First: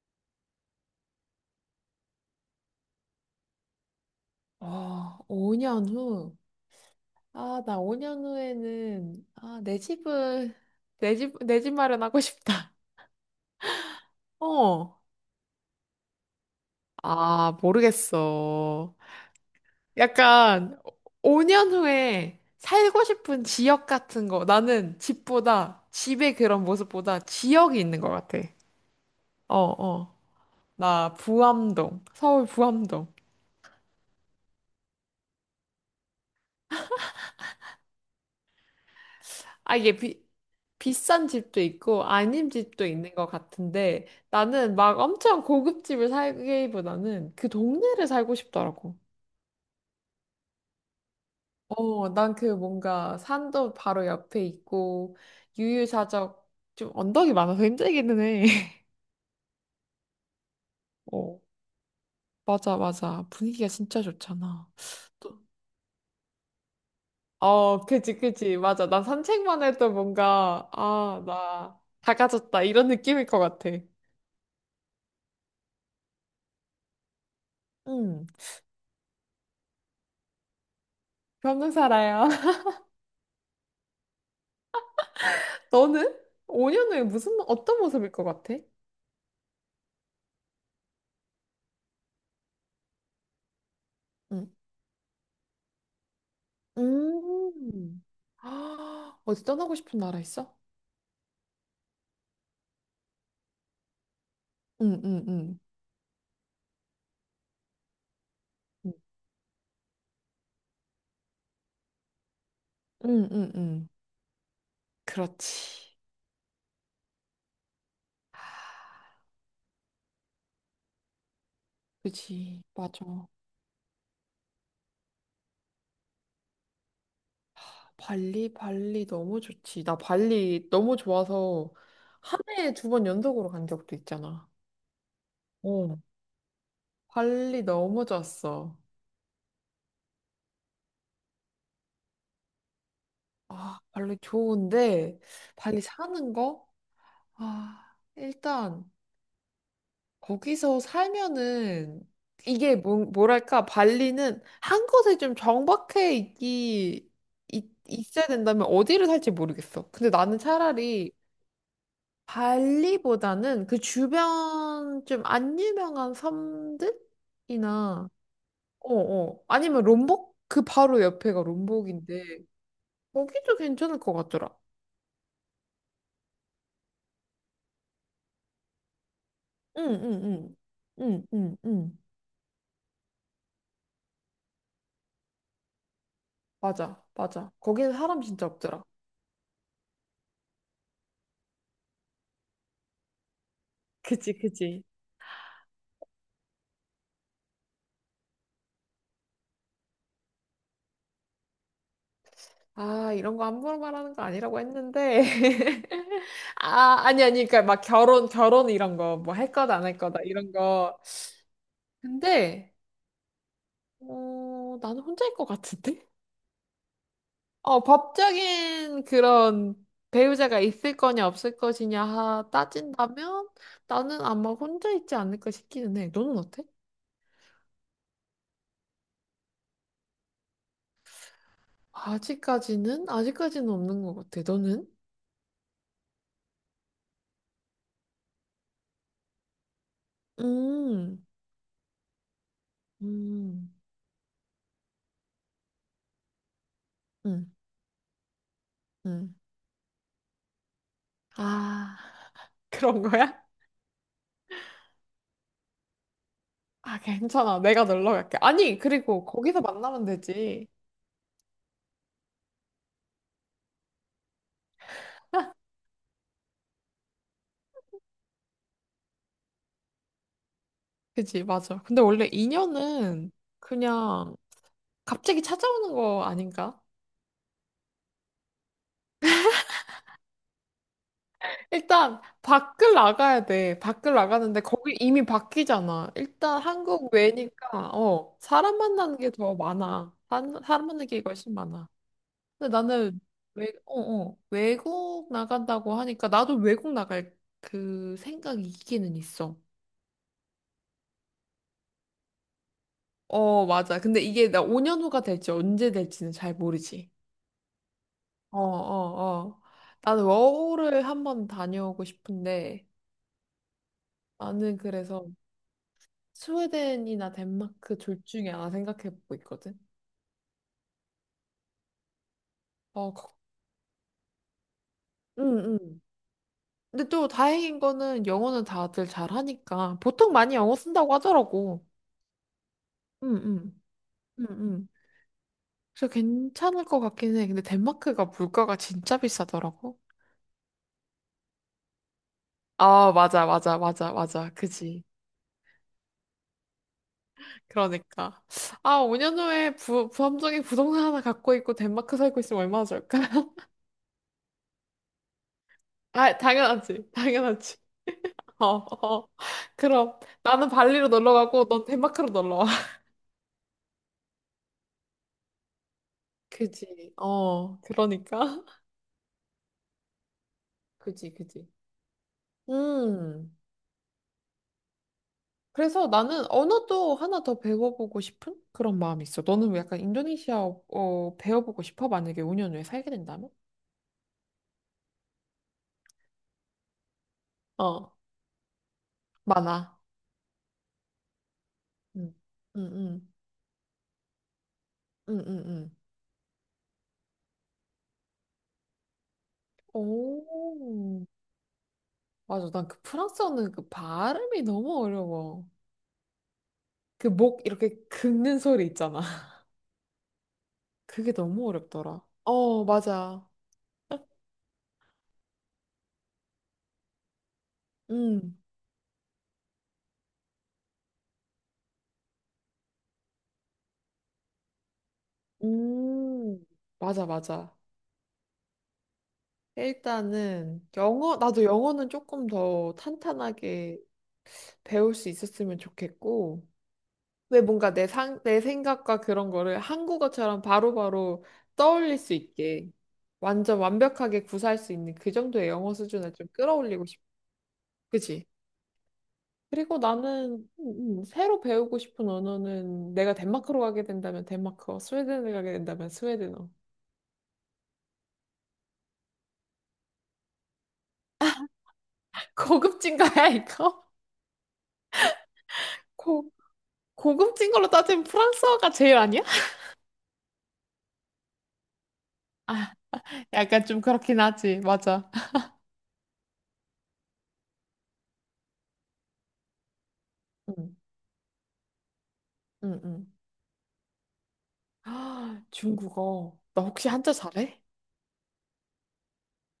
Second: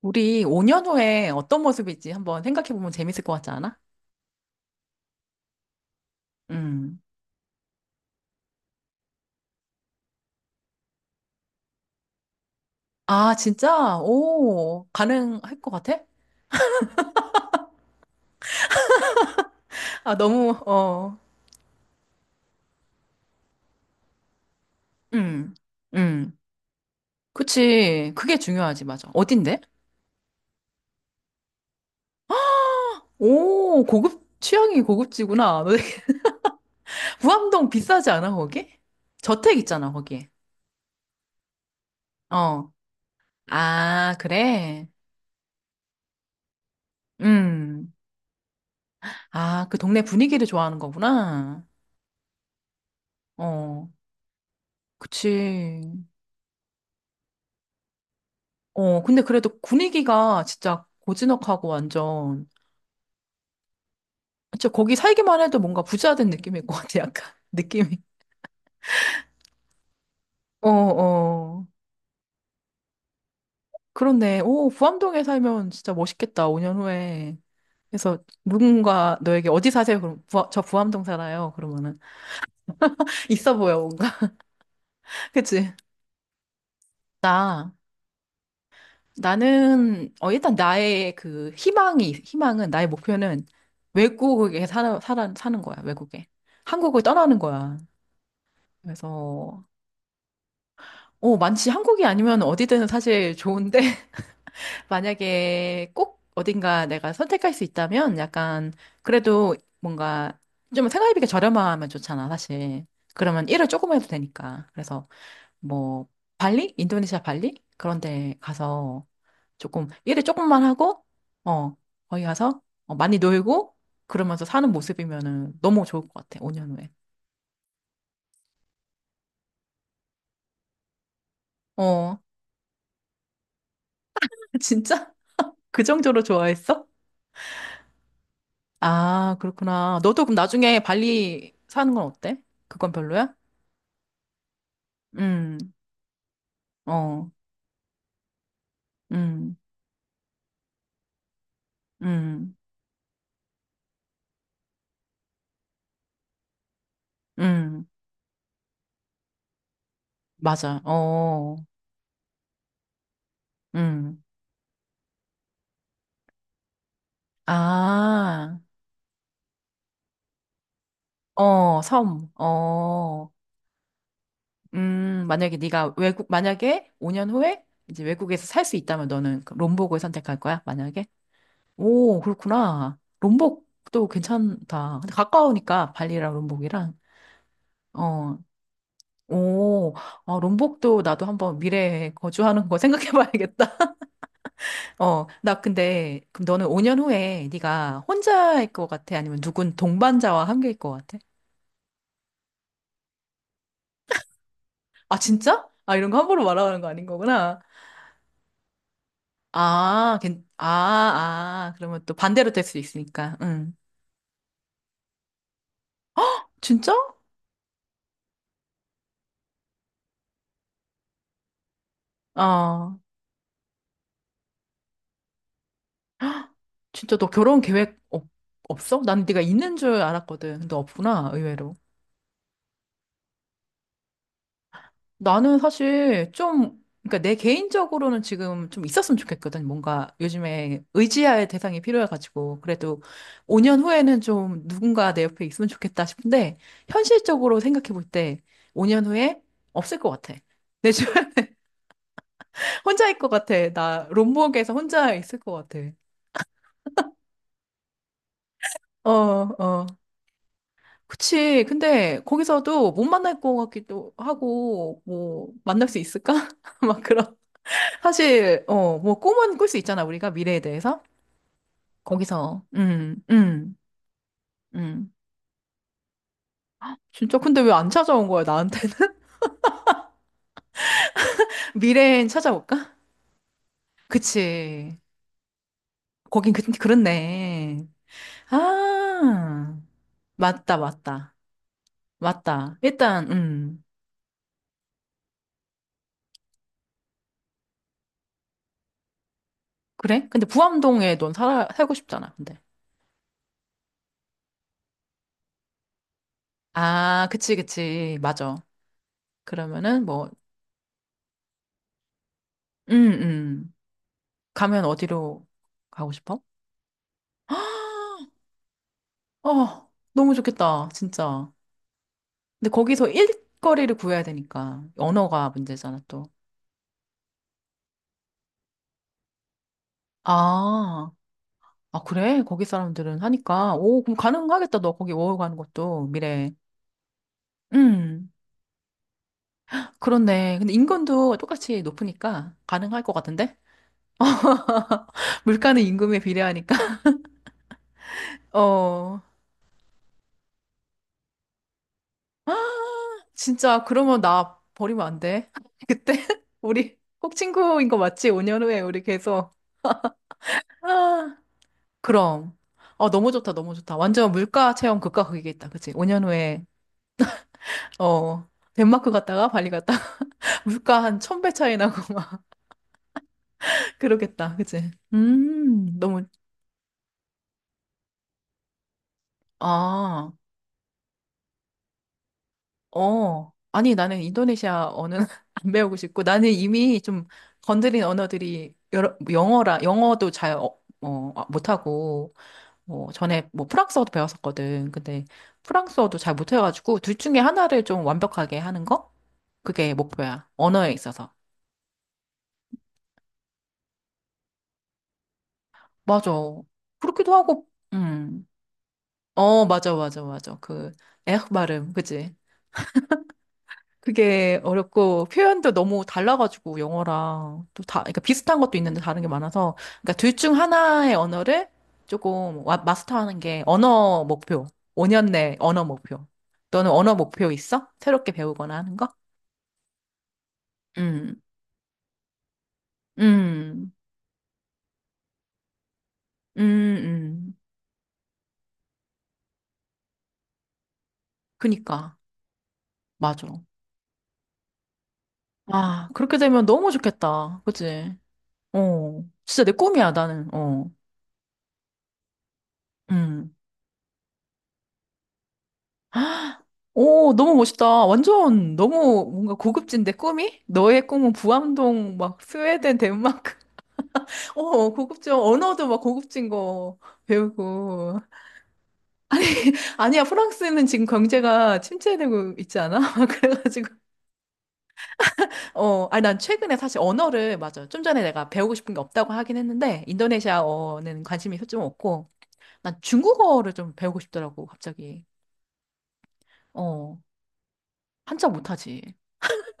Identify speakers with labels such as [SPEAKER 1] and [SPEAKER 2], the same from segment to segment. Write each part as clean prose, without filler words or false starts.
[SPEAKER 1] 우리 5년 후에 어떤 모습일지 한번 생각해보면 재밌을 것 같지 않아?
[SPEAKER 2] 아, 5년 후.
[SPEAKER 1] 음.
[SPEAKER 2] 아, 나 5년 후에는, 아, 내 집 마련하고 싶다.
[SPEAKER 1] 아, 진짜? 오,
[SPEAKER 2] 어.
[SPEAKER 1] 가능할 것 같아?
[SPEAKER 2] 아, 모르겠어.
[SPEAKER 1] 아, 너무,
[SPEAKER 2] 약간,
[SPEAKER 1] 어,
[SPEAKER 2] 5년 후에 살고 싶은 지역 같은 거. 나는
[SPEAKER 1] 음,
[SPEAKER 2] 집보다,
[SPEAKER 1] 음.
[SPEAKER 2] 집의 그런 모습보다 지역이 있는 것
[SPEAKER 1] 그치. 그게
[SPEAKER 2] 같아.
[SPEAKER 1] 중요하지, 맞아.
[SPEAKER 2] 어,
[SPEAKER 1] 어딘데?
[SPEAKER 2] 어. 나 부암동, 서울 부암동.
[SPEAKER 1] 오, 고급, 취향이 고급지구나. 너 무암동 비싸지 않아, 거기? 저택
[SPEAKER 2] 아,
[SPEAKER 1] 있잖아,
[SPEAKER 2] 이게 비,
[SPEAKER 1] 거기.
[SPEAKER 2] 비싼 집도 있고 아닌
[SPEAKER 1] 어.
[SPEAKER 2] 집도 있는 것 같은데
[SPEAKER 1] 아,
[SPEAKER 2] 나는
[SPEAKER 1] 그래?
[SPEAKER 2] 막 엄청 고급집을 살기보다는 그
[SPEAKER 1] 음.
[SPEAKER 2] 동네를 살고 싶더라고.
[SPEAKER 1] 아, 그 동네 분위기를 좋아하는 거구나.
[SPEAKER 2] 어, 난 그 뭔가 산도
[SPEAKER 1] 어,
[SPEAKER 2] 바로 옆에 있고
[SPEAKER 1] 그치.
[SPEAKER 2] 유유자적 좀 언덕이 많아서 힘들기는 해.
[SPEAKER 1] 어, 근데 그래도 분위기가 진짜
[SPEAKER 2] 어,
[SPEAKER 1] 고즈넉하고 완전,
[SPEAKER 2] 맞아, 맞아. 분위기가 진짜
[SPEAKER 1] 진짜
[SPEAKER 2] 좋잖아.
[SPEAKER 1] 거기 살기만
[SPEAKER 2] 또,
[SPEAKER 1] 해도 뭔가 부자 된 느낌일 것 같아, 약간.
[SPEAKER 2] 어,
[SPEAKER 1] 느낌이.
[SPEAKER 2] 그지, 그지. 맞아. 난 산책만 해도
[SPEAKER 1] 어,
[SPEAKER 2] 뭔가, 아,
[SPEAKER 1] 어.
[SPEAKER 2] 나 작아졌다. 이런 느낌일 것 같아.
[SPEAKER 1] 그런데, 오, 부암동에 살면 진짜 멋있겠다, 5년 후에. 그래서
[SPEAKER 2] 응,
[SPEAKER 1] 누군가 너에게 어디 사세요? 그럼, 부저 부암동 살아요. 그러면은.
[SPEAKER 2] 변호사라요.
[SPEAKER 1] 있어 보여, 뭔가. 그치?
[SPEAKER 2] 너는 5년 후에 무슨,
[SPEAKER 1] 나,
[SPEAKER 2] 어떤 모습일 것 같아?
[SPEAKER 1] 나는, 어, 일단 나의 그 희망은, 나의 목표는
[SPEAKER 2] 응.
[SPEAKER 1] 외국에 사는 거야, 외국에. 한국을 떠나는 거야.
[SPEAKER 2] 음. 아, 어디
[SPEAKER 1] 그래서
[SPEAKER 2] 떠나고 싶은 나라 있어?
[SPEAKER 1] 어, 많지. 한국이 아니면 어디든 사실 좋은데,
[SPEAKER 2] 응, 응, 응.
[SPEAKER 1] 만약에 꼭 어딘가 내가 선택할 수 있다면 약간,
[SPEAKER 2] 응,
[SPEAKER 1] 그래도 뭔가 좀 생활비가 저렴하면 좋잖아, 사실.
[SPEAKER 2] 응,
[SPEAKER 1] 그러면
[SPEAKER 2] 응.
[SPEAKER 1] 일을
[SPEAKER 2] 응.
[SPEAKER 1] 조금 해도 되니까. 그래서
[SPEAKER 2] 그렇지.
[SPEAKER 1] 뭐, 발리? 인도네시아 발리? 그런 데 가서 조금, 일을 조금만 하고, 어, 거기 가서
[SPEAKER 2] 그지.
[SPEAKER 1] 어, 많이
[SPEAKER 2] 맞아.
[SPEAKER 1] 놀고, 그러면서 사는 모습이면은 너무 좋을 것 같아, 5년 후에.
[SPEAKER 2] 발리, 발리 너무 좋지. 나 발리 너무 좋아서
[SPEAKER 1] 어,
[SPEAKER 2] 한 해에 두 번 연속으로 간 적도 있잖아.
[SPEAKER 1] 진짜? 그
[SPEAKER 2] 어.
[SPEAKER 1] 정도로 좋아했어?
[SPEAKER 2] 발리 너무 좋았어.
[SPEAKER 1] 아, 그렇구나. 너도 그럼 나중에 발리 사는 건 어때? 그건 별로야?
[SPEAKER 2] 아, 발리 좋은데,
[SPEAKER 1] 음,
[SPEAKER 2] 발리 사는 거?
[SPEAKER 1] 어,
[SPEAKER 2] 아, 일단.
[SPEAKER 1] 음,
[SPEAKER 2] 거기서 살면은
[SPEAKER 1] 음,
[SPEAKER 2] 이게 뭐랄까 발리는 한 곳에 좀 정박해 있기 있,
[SPEAKER 1] 음,
[SPEAKER 2] 있어야 된다면 어디를 살지 모르겠어. 근데 나는
[SPEAKER 1] 맞아.
[SPEAKER 2] 차라리
[SPEAKER 1] 어,
[SPEAKER 2] 발리보다는 그
[SPEAKER 1] 음.
[SPEAKER 2] 주변 좀 안 유명한 섬들이나
[SPEAKER 1] 아,
[SPEAKER 2] 어어 아니면 롬복 그 바로 옆에가
[SPEAKER 1] 어,
[SPEAKER 2] 롬복인데
[SPEAKER 1] 섬, 어,
[SPEAKER 2] 거기도 괜찮을 것 같더라.
[SPEAKER 1] 만약에 네가 외국, 만약에 5년 후에 이제 외국에서 살 수 있다면 너는 그 롬복을 선택할 거야? 만약에?
[SPEAKER 2] 응응응응응응
[SPEAKER 1] 오, 그렇구나. 롬복도 괜찮다. 근데 가까우니까 발리랑 롬복이랑.
[SPEAKER 2] 맞아 맞아 거기는 사람
[SPEAKER 1] 어,
[SPEAKER 2] 진짜 없더라.
[SPEAKER 1] 오, 아, 롬복도 나도 한번 미래에 거주하는 거 생각해 봐야겠다.
[SPEAKER 2] 그치, 그치.
[SPEAKER 1] 어, 나 근데, 그럼 너는 5년 후에 네가 혼자일 것 같아? 아니면 누군 동반자와 함께일 것 같아?
[SPEAKER 2] 아, 이런 거 함부로 말하는 거 아니라고
[SPEAKER 1] 아,
[SPEAKER 2] 했는데.
[SPEAKER 1] 진짜? 아, 이런 거 함부로 말하는 거
[SPEAKER 2] 아,
[SPEAKER 1] 아닌
[SPEAKER 2] 아니, 아니,
[SPEAKER 1] 거구나.
[SPEAKER 2] 그러니까 막 결혼, 결혼 이런 거, 뭐 할 거다, 안 할
[SPEAKER 1] 아,
[SPEAKER 2] 거다,
[SPEAKER 1] 괜,
[SPEAKER 2] 이런
[SPEAKER 1] 아,
[SPEAKER 2] 거.
[SPEAKER 1] 아, 그러면 또 반대로 될
[SPEAKER 2] 근데,
[SPEAKER 1] 수 있으니까. 응.
[SPEAKER 2] 어, 나는 혼자일 것 같은데?
[SPEAKER 1] 진짜?
[SPEAKER 2] 어, 법적인 그런 배우자가 있을 거냐, 없을 것이냐
[SPEAKER 1] 어,
[SPEAKER 2] 따진다면 나는 아마 혼자 있지 않을까 싶기는 해. 너는 어때?
[SPEAKER 1] 진짜 너 결혼 계획 없어? 난 네가 있는 줄 알았거든. 근데 없구나, 의외로.
[SPEAKER 2] 아직까지는? 아직까지는 없는 것 같아. 너는?
[SPEAKER 1] 나는 사실 좀, 그러니까 내 개인적으로는 지금 좀 있었으면 좋겠거든. 뭔가 요즘에
[SPEAKER 2] 음,
[SPEAKER 1] 의지할 대상이 필요해가지고. 그래도
[SPEAKER 2] 음,
[SPEAKER 1] 5년 후에는 좀 누군가 내 옆에 있으면 좋겠다 싶은데,
[SPEAKER 2] 음,
[SPEAKER 1] 현실적으로 생각해 볼 때 5년
[SPEAKER 2] 음.
[SPEAKER 1] 후에 없을 것 같아. 내 주변에
[SPEAKER 2] 아, 그런
[SPEAKER 1] 혼자 있을 것
[SPEAKER 2] 거야?
[SPEAKER 1] 같아. 나 롬복에서 혼자 있을 것 같아.
[SPEAKER 2] 아, 괜찮아. 내가 놀러 갈게. 아니,
[SPEAKER 1] 어,
[SPEAKER 2] 그리고 거기서
[SPEAKER 1] 어.
[SPEAKER 2] 만나면 되지.
[SPEAKER 1] 그치. 근데 거기서도 못 만날 것 같기도 하고, 뭐, 만날 수 있을까? 막 그런. 사실, 어, 뭐, 꿈은 꿀 수 있잖아, 우리가 미래에 대해서.
[SPEAKER 2] 그지, 맞아. 근데 원래
[SPEAKER 1] 거기서,
[SPEAKER 2] 인연은 그냥
[SPEAKER 1] 음.
[SPEAKER 2] 갑자기 찾아오는 거 아닌가?
[SPEAKER 1] 진짜, 근데 왜 안 찾아온 거야, 나한테는?
[SPEAKER 2] 일단
[SPEAKER 1] 미래엔 찾아올까?
[SPEAKER 2] 밖을 나가야 돼. 밖을 나가는데 거기
[SPEAKER 1] 그치.
[SPEAKER 2] 이미 바뀌잖아.
[SPEAKER 1] 거긴
[SPEAKER 2] 일단
[SPEAKER 1] 그,
[SPEAKER 2] 한국
[SPEAKER 1] 그렇네.
[SPEAKER 2] 외니까 어, 사람 만나는 게 더
[SPEAKER 1] 아,
[SPEAKER 2] 많아. 사람,
[SPEAKER 1] 맞다,
[SPEAKER 2] 사람 만나는 게
[SPEAKER 1] 맞다.
[SPEAKER 2] 훨씬 많아. 근데
[SPEAKER 1] 맞다.
[SPEAKER 2] 나는
[SPEAKER 1] 일단,
[SPEAKER 2] 외, 어, 어, 외국 나간다고 하니까 나도 외국 나갈 그 생각이 있기는 있어.
[SPEAKER 1] 그래? 근데 부암동에 넌 살아, 살고 싶잖아, 근데.
[SPEAKER 2] 어, 맞아. 근데 이게 나 5년 후가 될지 언제 될지는 잘 모르지.
[SPEAKER 1] 아, 그치, 그치. 맞아.
[SPEAKER 2] 어, 어, 어.
[SPEAKER 1] 그러면은,
[SPEAKER 2] 나는
[SPEAKER 1] 뭐,
[SPEAKER 2] 워홀을 한번 다녀오고 싶은데
[SPEAKER 1] 음, 음.
[SPEAKER 2] 나는
[SPEAKER 1] 가면
[SPEAKER 2] 그래서
[SPEAKER 1] 어디로 가고 싶어?
[SPEAKER 2] 스웨덴이나 덴마크 둘 중에 하나 생각해보고 있거든.
[SPEAKER 1] 어, 너무 좋겠다, 진짜. 근데 거기서
[SPEAKER 2] 어,
[SPEAKER 1] 일거리를 구해야 되니까
[SPEAKER 2] 응,
[SPEAKER 1] 언어가 문제잖아
[SPEAKER 2] 응.
[SPEAKER 1] 또.
[SPEAKER 2] 근데 또 다행인 거는 영어는 다들 잘하니까 보통 많이 영어
[SPEAKER 1] 아,
[SPEAKER 2] 쓴다고 하더라고.
[SPEAKER 1] 아 그래? 거기 사람들은
[SPEAKER 2] 응,
[SPEAKER 1] 하니까
[SPEAKER 2] 응,
[SPEAKER 1] 오 그럼
[SPEAKER 2] 응,
[SPEAKER 1] 가능하겠다
[SPEAKER 2] 응.
[SPEAKER 1] 너 거기 워홀 가는 것도
[SPEAKER 2] 그래서
[SPEAKER 1] 미래.
[SPEAKER 2] 괜찮을 것 같긴 해. 근데 덴마크가
[SPEAKER 1] 음
[SPEAKER 2] 물가가 진짜 비싸더라고.
[SPEAKER 1] 그렇네. 근데 인건도 똑같이 높으니까 가능할 것
[SPEAKER 2] 아, 맞아,
[SPEAKER 1] 같은데?
[SPEAKER 2] 맞아, 맞아, 맞아. 그지.
[SPEAKER 1] 물가는 임금에 비례하니까.
[SPEAKER 2] 그러니까. 아,
[SPEAKER 1] 어
[SPEAKER 2] 5년 후에 부함정에 부동산 하나 갖고 있고 덴마크 살고 있으면 얼마나 좋을까?
[SPEAKER 1] 진짜 그러면 나 버리면 안 돼. 그때
[SPEAKER 2] 아,
[SPEAKER 1] 우리
[SPEAKER 2] 당연하지.
[SPEAKER 1] 꼭
[SPEAKER 2] 당연하지.
[SPEAKER 1] 친구인 거 맞지? 5년
[SPEAKER 2] 어,
[SPEAKER 1] 후에 우리
[SPEAKER 2] 어.
[SPEAKER 1] 계속.
[SPEAKER 2] 그럼 나는 발리로 놀러
[SPEAKER 1] 아,
[SPEAKER 2] 가고 넌 덴마크로
[SPEAKER 1] 그럼.
[SPEAKER 2] 놀러 와.
[SPEAKER 1] 어, 너무 좋다, 너무 좋다. 완전 물가 체험 극과 극이겠다. 그치? 5년 후에,
[SPEAKER 2] 그지, 어,
[SPEAKER 1] 어,
[SPEAKER 2] 그러니까.
[SPEAKER 1] 덴마크 갔다가 발리 갔다가 물가 한
[SPEAKER 2] 그지,
[SPEAKER 1] 천배
[SPEAKER 2] 그지.
[SPEAKER 1] 차이 나고 막
[SPEAKER 2] 음.
[SPEAKER 1] 그러겠다. 그치?
[SPEAKER 2] 그래서
[SPEAKER 1] 너무,
[SPEAKER 2] 나는 언어도 하나 더 배워보고 싶은 그런 마음이 있어. 너는 왜 약간
[SPEAKER 1] 아,
[SPEAKER 2] 인도네시아 배워보고 싶어? 만약에 5년 후에 살게 된다면?
[SPEAKER 1] 어. 아니, 나는 인도네시아 언어는 안 배우고 싶고, 나는 이미 좀 건드린
[SPEAKER 2] 어,
[SPEAKER 1] 언어들이 여러,
[SPEAKER 2] 많아.
[SPEAKER 1] 영어도 잘, 어, 어, 아, 못하고,
[SPEAKER 2] 응 응,
[SPEAKER 1] 뭐
[SPEAKER 2] 응,
[SPEAKER 1] 전에 뭐 프랑스어도 배웠었거든. 근데
[SPEAKER 2] 응, 응, 응.
[SPEAKER 1] 프랑스어도 잘 못해가지고 둘 중에 하나를 좀 완벽하게 하는 거? 그게
[SPEAKER 2] 오,
[SPEAKER 1] 목표야. 언어에 있어서.
[SPEAKER 2] 맞아. 난 그 프랑스어는 그 발음이 너무 어려워.
[SPEAKER 1] 맞아.
[SPEAKER 2] 그
[SPEAKER 1] 그렇기도
[SPEAKER 2] 목
[SPEAKER 1] 하고,
[SPEAKER 2] 이렇게 긁는 소리 있잖아.
[SPEAKER 1] 어, 맞아, 맞아, 맞아. 그,
[SPEAKER 2] 그게
[SPEAKER 1] 에흐
[SPEAKER 2] 너무
[SPEAKER 1] 발음,
[SPEAKER 2] 어렵더라.
[SPEAKER 1] 그지?
[SPEAKER 2] 어, 맞아.
[SPEAKER 1] 그게 어렵고, 표현도 너무 달라가지고, 영어랑. 또 다, 그러니까
[SPEAKER 2] 음,
[SPEAKER 1] 비슷한 것도 있는데 다른 게 많아서. 그러니까 둘 중 하나의 언어를 조금 마스터하는 게 언어 목표. 5년 내 언어 목표.
[SPEAKER 2] 음,
[SPEAKER 1] 너는 언어
[SPEAKER 2] 맞아,
[SPEAKER 1] 목표
[SPEAKER 2] 맞아.
[SPEAKER 1] 있어? 새롭게 배우거나 하는 거?
[SPEAKER 2] 일단은 영어,
[SPEAKER 1] 음,
[SPEAKER 2] 나도 영어는 조금 더
[SPEAKER 1] 음,
[SPEAKER 2] 탄탄하게 배울 수 있었으면
[SPEAKER 1] 음,
[SPEAKER 2] 좋겠고,
[SPEAKER 1] 음.
[SPEAKER 2] 왜 뭔가 내 생각과 그런 거를 한국어처럼 바로바로 떠올릴
[SPEAKER 1] 그니까,
[SPEAKER 2] 수 있게
[SPEAKER 1] 맞아.
[SPEAKER 2] 완전 완벽하게 구사할 수 있는 그 정도의 영어
[SPEAKER 1] 아,
[SPEAKER 2] 수준을
[SPEAKER 1] 그렇게
[SPEAKER 2] 좀
[SPEAKER 1] 되면 너무
[SPEAKER 2] 끌어올리고
[SPEAKER 1] 좋겠다. 그치?
[SPEAKER 2] 그지
[SPEAKER 1] 어, 진짜 내
[SPEAKER 2] 그리고
[SPEAKER 1] 꿈이야, 나는.
[SPEAKER 2] 나는
[SPEAKER 1] 어,
[SPEAKER 2] 새로 배우고 싶은 언어는 내가
[SPEAKER 1] 음.
[SPEAKER 2] 덴마크로 가게 된다면 덴마크어, 스웨덴을 가게 된다면
[SPEAKER 1] 헉!
[SPEAKER 2] 스웨덴어.
[SPEAKER 1] 오, 너무 멋있다. 완전 너무 뭔가 고급진데, 꿈이? 너의 꿈은 부암동, 막, 스웨덴,
[SPEAKER 2] 고급진가야,
[SPEAKER 1] 덴마크.
[SPEAKER 2] 이거?
[SPEAKER 1] 어, 고급져. 언어도 막
[SPEAKER 2] 고,
[SPEAKER 1] 고급진 거
[SPEAKER 2] 고급진 걸로
[SPEAKER 1] 배우고.
[SPEAKER 2] 따지면 프랑스어가 제일 아니야?
[SPEAKER 1] 아니야, 프랑스는 지금 경제가 침체되고 있지 않아?
[SPEAKER 2] 약간
[SPEAKER 1] 그래가지고.
[SPEAKER 2] 좀 그렇긴 하지, 맞아.
[SPEAKER 1] 어, 아니, 난 최근에 사실 언어를, 맞아. 좀 전에 내가 배우고 싶은 게 없다고 하긴 했는데,
[SPEAKER 2] 응,
[SPEAKER 1] 인도네시아어는 관심이 좀 없고, 난
[SPEAKER 2] 응, 응.
[SPEAKER 1] 중국어를 좀 배우고 싶더라고, 갑자기.
[SPEAKER 2] 아, 중국어. 나 혹시
[SPEAKER 1] 어,
[SPEAKER 2] 한자 잘해?
[SPEAKER 1] 한자 못하지.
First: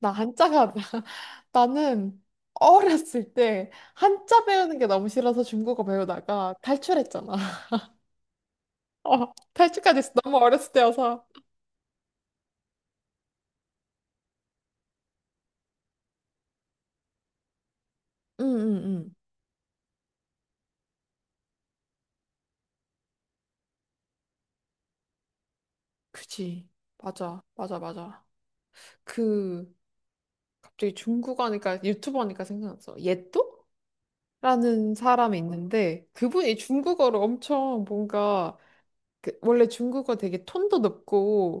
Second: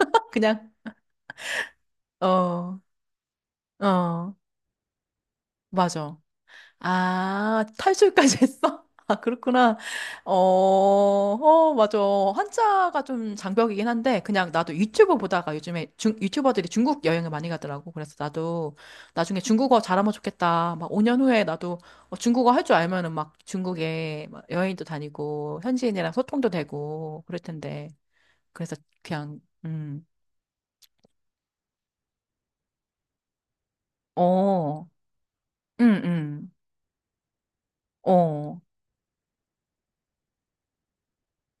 [SPEAKER 2] 나
[SPEAKER 1] 그냥,
[SPEAKER 2] 한자가, 나는
[SPEAKER 1] 어,
[SPEAKER 2] 어렸을 때
[SPEAKER 1] 어,
[SPEAKER 2] 한자 배우는 게 너무 싫어서 중국어
[SPEAKER 1] 맞아.
[SPEAKER 2] 배우다가 탈출했잖아.
[SPEAKER 1] 아, 탈출까지 했어? 아,
[SPEAKER 2] 어,
[SPEAKER 1] 그렇구나.
[SPEAKER 2] 탈출까지 했어.
[SPEAKER 1] 어,
[SPEAKER 2] 너무 어렸을 때여서.
[SPEAKER 1] 어, 맞아. 한자가 좀 장벽이긴 한데, 그냥 나도 유튜브 보다가 요즘에 유튜버들이 중국 여행을 많이 가더라고. 그래서 나도
[SPEAKER 2] 응응응.
[SPEAKER 1] 나중에 중국어 잘하면 좋겠다. 막 5년 후에 나도 어, 중국어 할 줄 알면은 막 중국에 막 여행도 다니고, 현지인이랑 소통도
[SPEAKER 2] 그지.
[SPEAKER 1] 되고, 그럴
[SPEAKER 2] 맞아, 맞아,
[SPEAKER 1] 텐데.
[SPEAKER 2] 맞아.
[SPEAKER 1] 그래서 그냥,
[SPEAKER 2] 그, 갑자기 중국 하니까, 유튜버 하니까 생각났어. 예또?
[SPEAKER 1] 어,
[SPEAKER 2] 라는 사람이
[SPEAKER 1] 음,
[SPEAKER 2] 있는데,
[SPEAKER 1] 음,
[SPEAKER 2] 그분이 중국어를 엄청 뭔가,
[SPEAKER 1] 어,
[SPEAKER 2] 그, 원래 중국어 되게 톤도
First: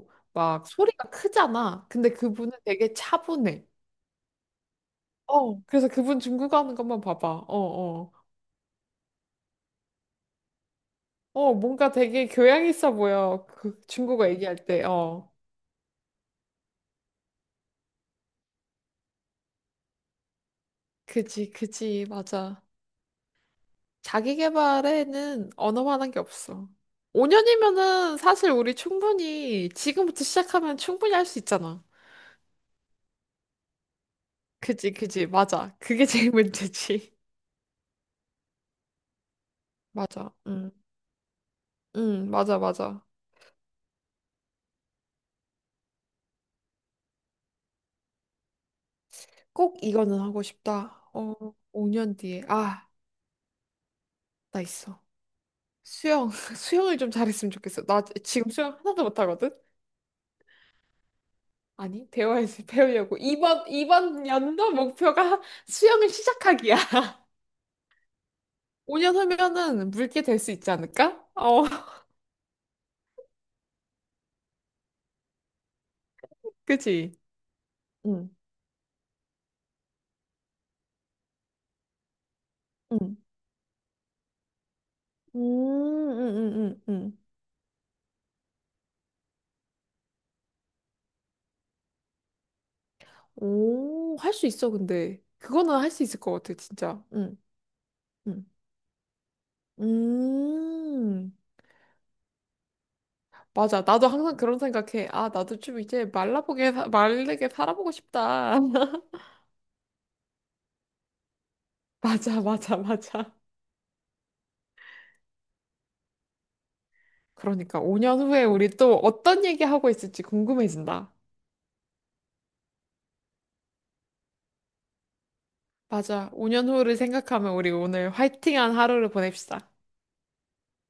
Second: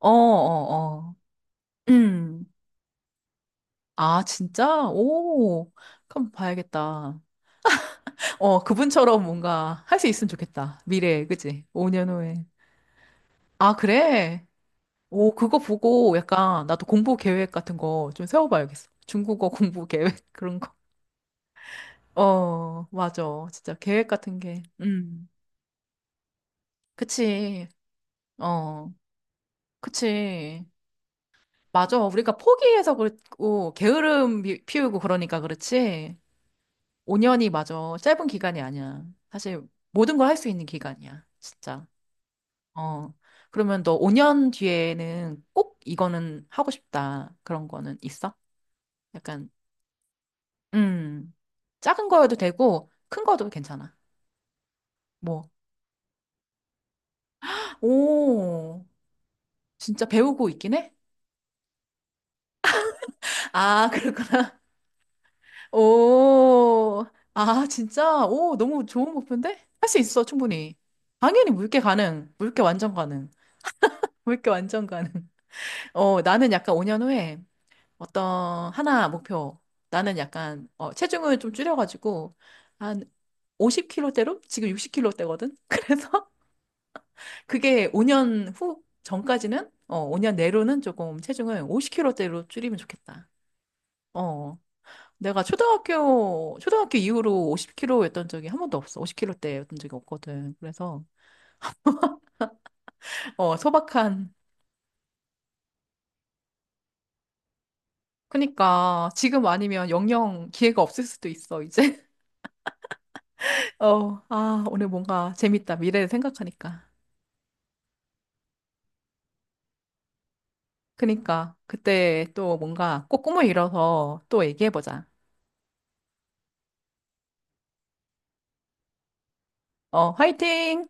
[SPEAKER 1] 어, 어,
[SPEAKER 2] 막 소리가
[SPEAKER 1] 어,
[SPEAKER 2] 크잖아. 근데
[SPEAKER 1] 음.
[SPEAKER 2] 그분은 되게 차분해.
[SPEAKER 1] 아, 진짜?
[SPEAKER 2] 어,
[SPEAKER 1] 오,
[SPEAKER 2] 그래서 그분
[SPEAKER 1] 한번
[SPEAKER 2] 중국어 하는 것만
[SPEAKER 1] 봐야겠다.
[SPEAKER 2] 봐봐. 어, 어.
[SPEAKER 1] 어, 그분처럼 뭔가 할 수 있으면 좋겠다. 미래에,
[SPEAKER 2] 어,
[SPEAKER 1] 그치?
[SPEAKER 2] 뭔가
[SPEAKER 1] 5년
[SPEAKER 2] 되게
[SPEAKER 1] 후에.
[SPEAKER 2] 교양 있어 보여.
[SPEAKER 1] 아,
[SPEAKER 2] 그 중국어
[SPEAKER 1] 그래?
[SPEAKER 2] 얘기할 때. 어.
[SPEAKER 1] 오, 그거 보고 약간 나도 공부 계획 같은 거 좀 세워봐야겠어. 중국어 공부 계획, 그런 거.
[SPEAKER 2] 그지, 그지, 맞아.
[SPEAKER 1] 어, 맞아. 진짜 계획
[SPEAKER 2] 자기
[SPEAKER 1] 같은 게.
[SPEAKER 2] 개발에는 언어만한 게 없어.
[SPEAKER 1] 그치.
[SPEAKER 2] 5년이면은 사실 우리
[SPEAKER 1] 어,
[SPEAKER 2] 충분히 지금부터
[SPEAKER 1] 그치.
[SPEAKER 2] 시작하면 충분히 할 수 있잖아.
[SPEAKER 1] 맞아. 우리가 포기해서 그렇고, 게으름
[SPEAKER 2] 그지,
[SPEAKER 1] 피우고
[SPEAKER 2] 그지,
[SPEAKER 1] 그러니까
[SPEAKER 2] 맞아. 그게
[SPEAKER 1] 그렇지.
[SPEAKER 2] 제일 문제지.
[SPEAKER 1] 5년이 맞아. 짧은 기간이 아니야. 사실 모든 걸
[SPEAKER 2] 맞아.
[SPEAKER 1] 할 수 있는
[SPEAKER 2] 응,
[SPEAKER 1] 기간이야. 진짜.
[SPEAKER 2] 응, 맞아, 맞아.
[SPEAKER 1] 어. 그러면 너 5년 뒤에는 꼭 이거는 하고 싶다. 그런 거는 있어? 약간,
[SPEAKER 2] 꼭 이거는 하고 싶다.
[SPEAKER 1] 음.
[SPEAKER 2] 어,
[SPEAKER 1] 작은
[SPEAKER 2] 5년
[SPEAKER 1] 거여도
[SPEAKER 2] 뒤에. 아,
[SPEAKER 1] 되고, 큰 거도 괜찮아.
[SPEAKER 2] 나 있어.
[SPEAKER 1] 뭐.
[SPEAKER 2] 수영, 수영을 좀 잘했으면 좋겠어. 나 지금 수영
[SPEAKER 1] 오.
[SPEAKER 2] 하나도 못하거든?
[SPEAKER 1] 진짜 배우고 있긴 해?
[SPEAKER 2] 아니, 배워야지, 배우려고. 이번,
[SPEAKER 1] 아,
[SPEAKER 2] 이번
[SPEAKER 1] 그렇구나.
[SPEAKER 2] 연도 목표가 수영을 시작하기야.
[SPEAKER 1] 오. 아, 진짜? 오, 너무 좋은
[SPEAKER 2] 5년
[SPEAKER 1] 목표인데? 할
[SPEAKER 2] 후면은
[SPEAKER 1] 수
[SPEAKER 2] 물게
[SPEAKER 1] 있어,
[SPEAKER 2] 될 수 있지
[SPEAKER 1] 충분히.
[SPEAKER 2] 않을까?
[SPEAKER 1] 당연히
[SPEAKER 2] 어.
[SPEAKER 1] 물개 가능. 물개 완전 가능. 물개 완전 가능. 어, 나는 약간 5년
[SPEAKER 2] 그치?
[SPEAKER 1] 후에
[SPEAKER 2] 응,
[SPEAKER 1] 어떤 하나 목표. 나는 약간 어, 체중을 좀 줄여가지고 한
[SPEAKER 2] 응.
[SPEAKER 1] 50kg대로 지금
[SPEAKER 2] 음,
[SPEAKER 1] 60kg대거든. 그래서
[SPEAKER 2] 음, 음, 음, 음.
[SPEAKER 1] 그게 5년 후 전까지는 어, 5년 내로는 조금 체중을 50kg대로 줄이면 좋겠다.
[SPEAKER 2] 오, 할 수
[SPEAKER 1] 어.
[SPEAKER 2] 있어, 근데.
[SPEAKER 1] 내가
[SPEAKER 2] 그거는 할 수 있을 것 같아,
[SPEAKER 1] 초등학교
[SPEAKER 2] 진짜. 응,
[SPEAKER 1] 이후로 50kg였던
[SPEAKER 2] 응.
[SPEAKER 1] 적이 한 번도 없어. 50kg대였던 적이 없거든. 그래서
[SPEAKER 2] 음,
[SPEAKER 1] 어,
[SPEAKER 2] 맞아. 나도
[SPEAKER 1] 소박한
[SPEAKER 2] 항상 그런 생각해. 아, 나도 좀 이제 말라보게, 마르게 살아보고 싶다.
[SPEAKER 1] 그니까 지금 아니면 영영 기회가 없을 수도 있어, 이제.
[SPEAKER 2] 맞아, 맞아, 맞아.
[SPEAKER 1] 어, 아, 오늘 뭔가 재밌다. 미래를 생각하니까.
[SPEAKER 2] 그러니까 5년 후에 우리 또 어떤 얘기하고 있을지 궁금해진다.
[SPEAKER 1] 그니까, 그때 또 뭔가 꼭 꿈을 이뤄서 또 얘기해보자.
[SPEAKER 2] 맞아. 5년 후를 생각하면 우리 오늘 화이팅한 하루를 보냅시다.
[SPEAKER 1] 어, 화이팅!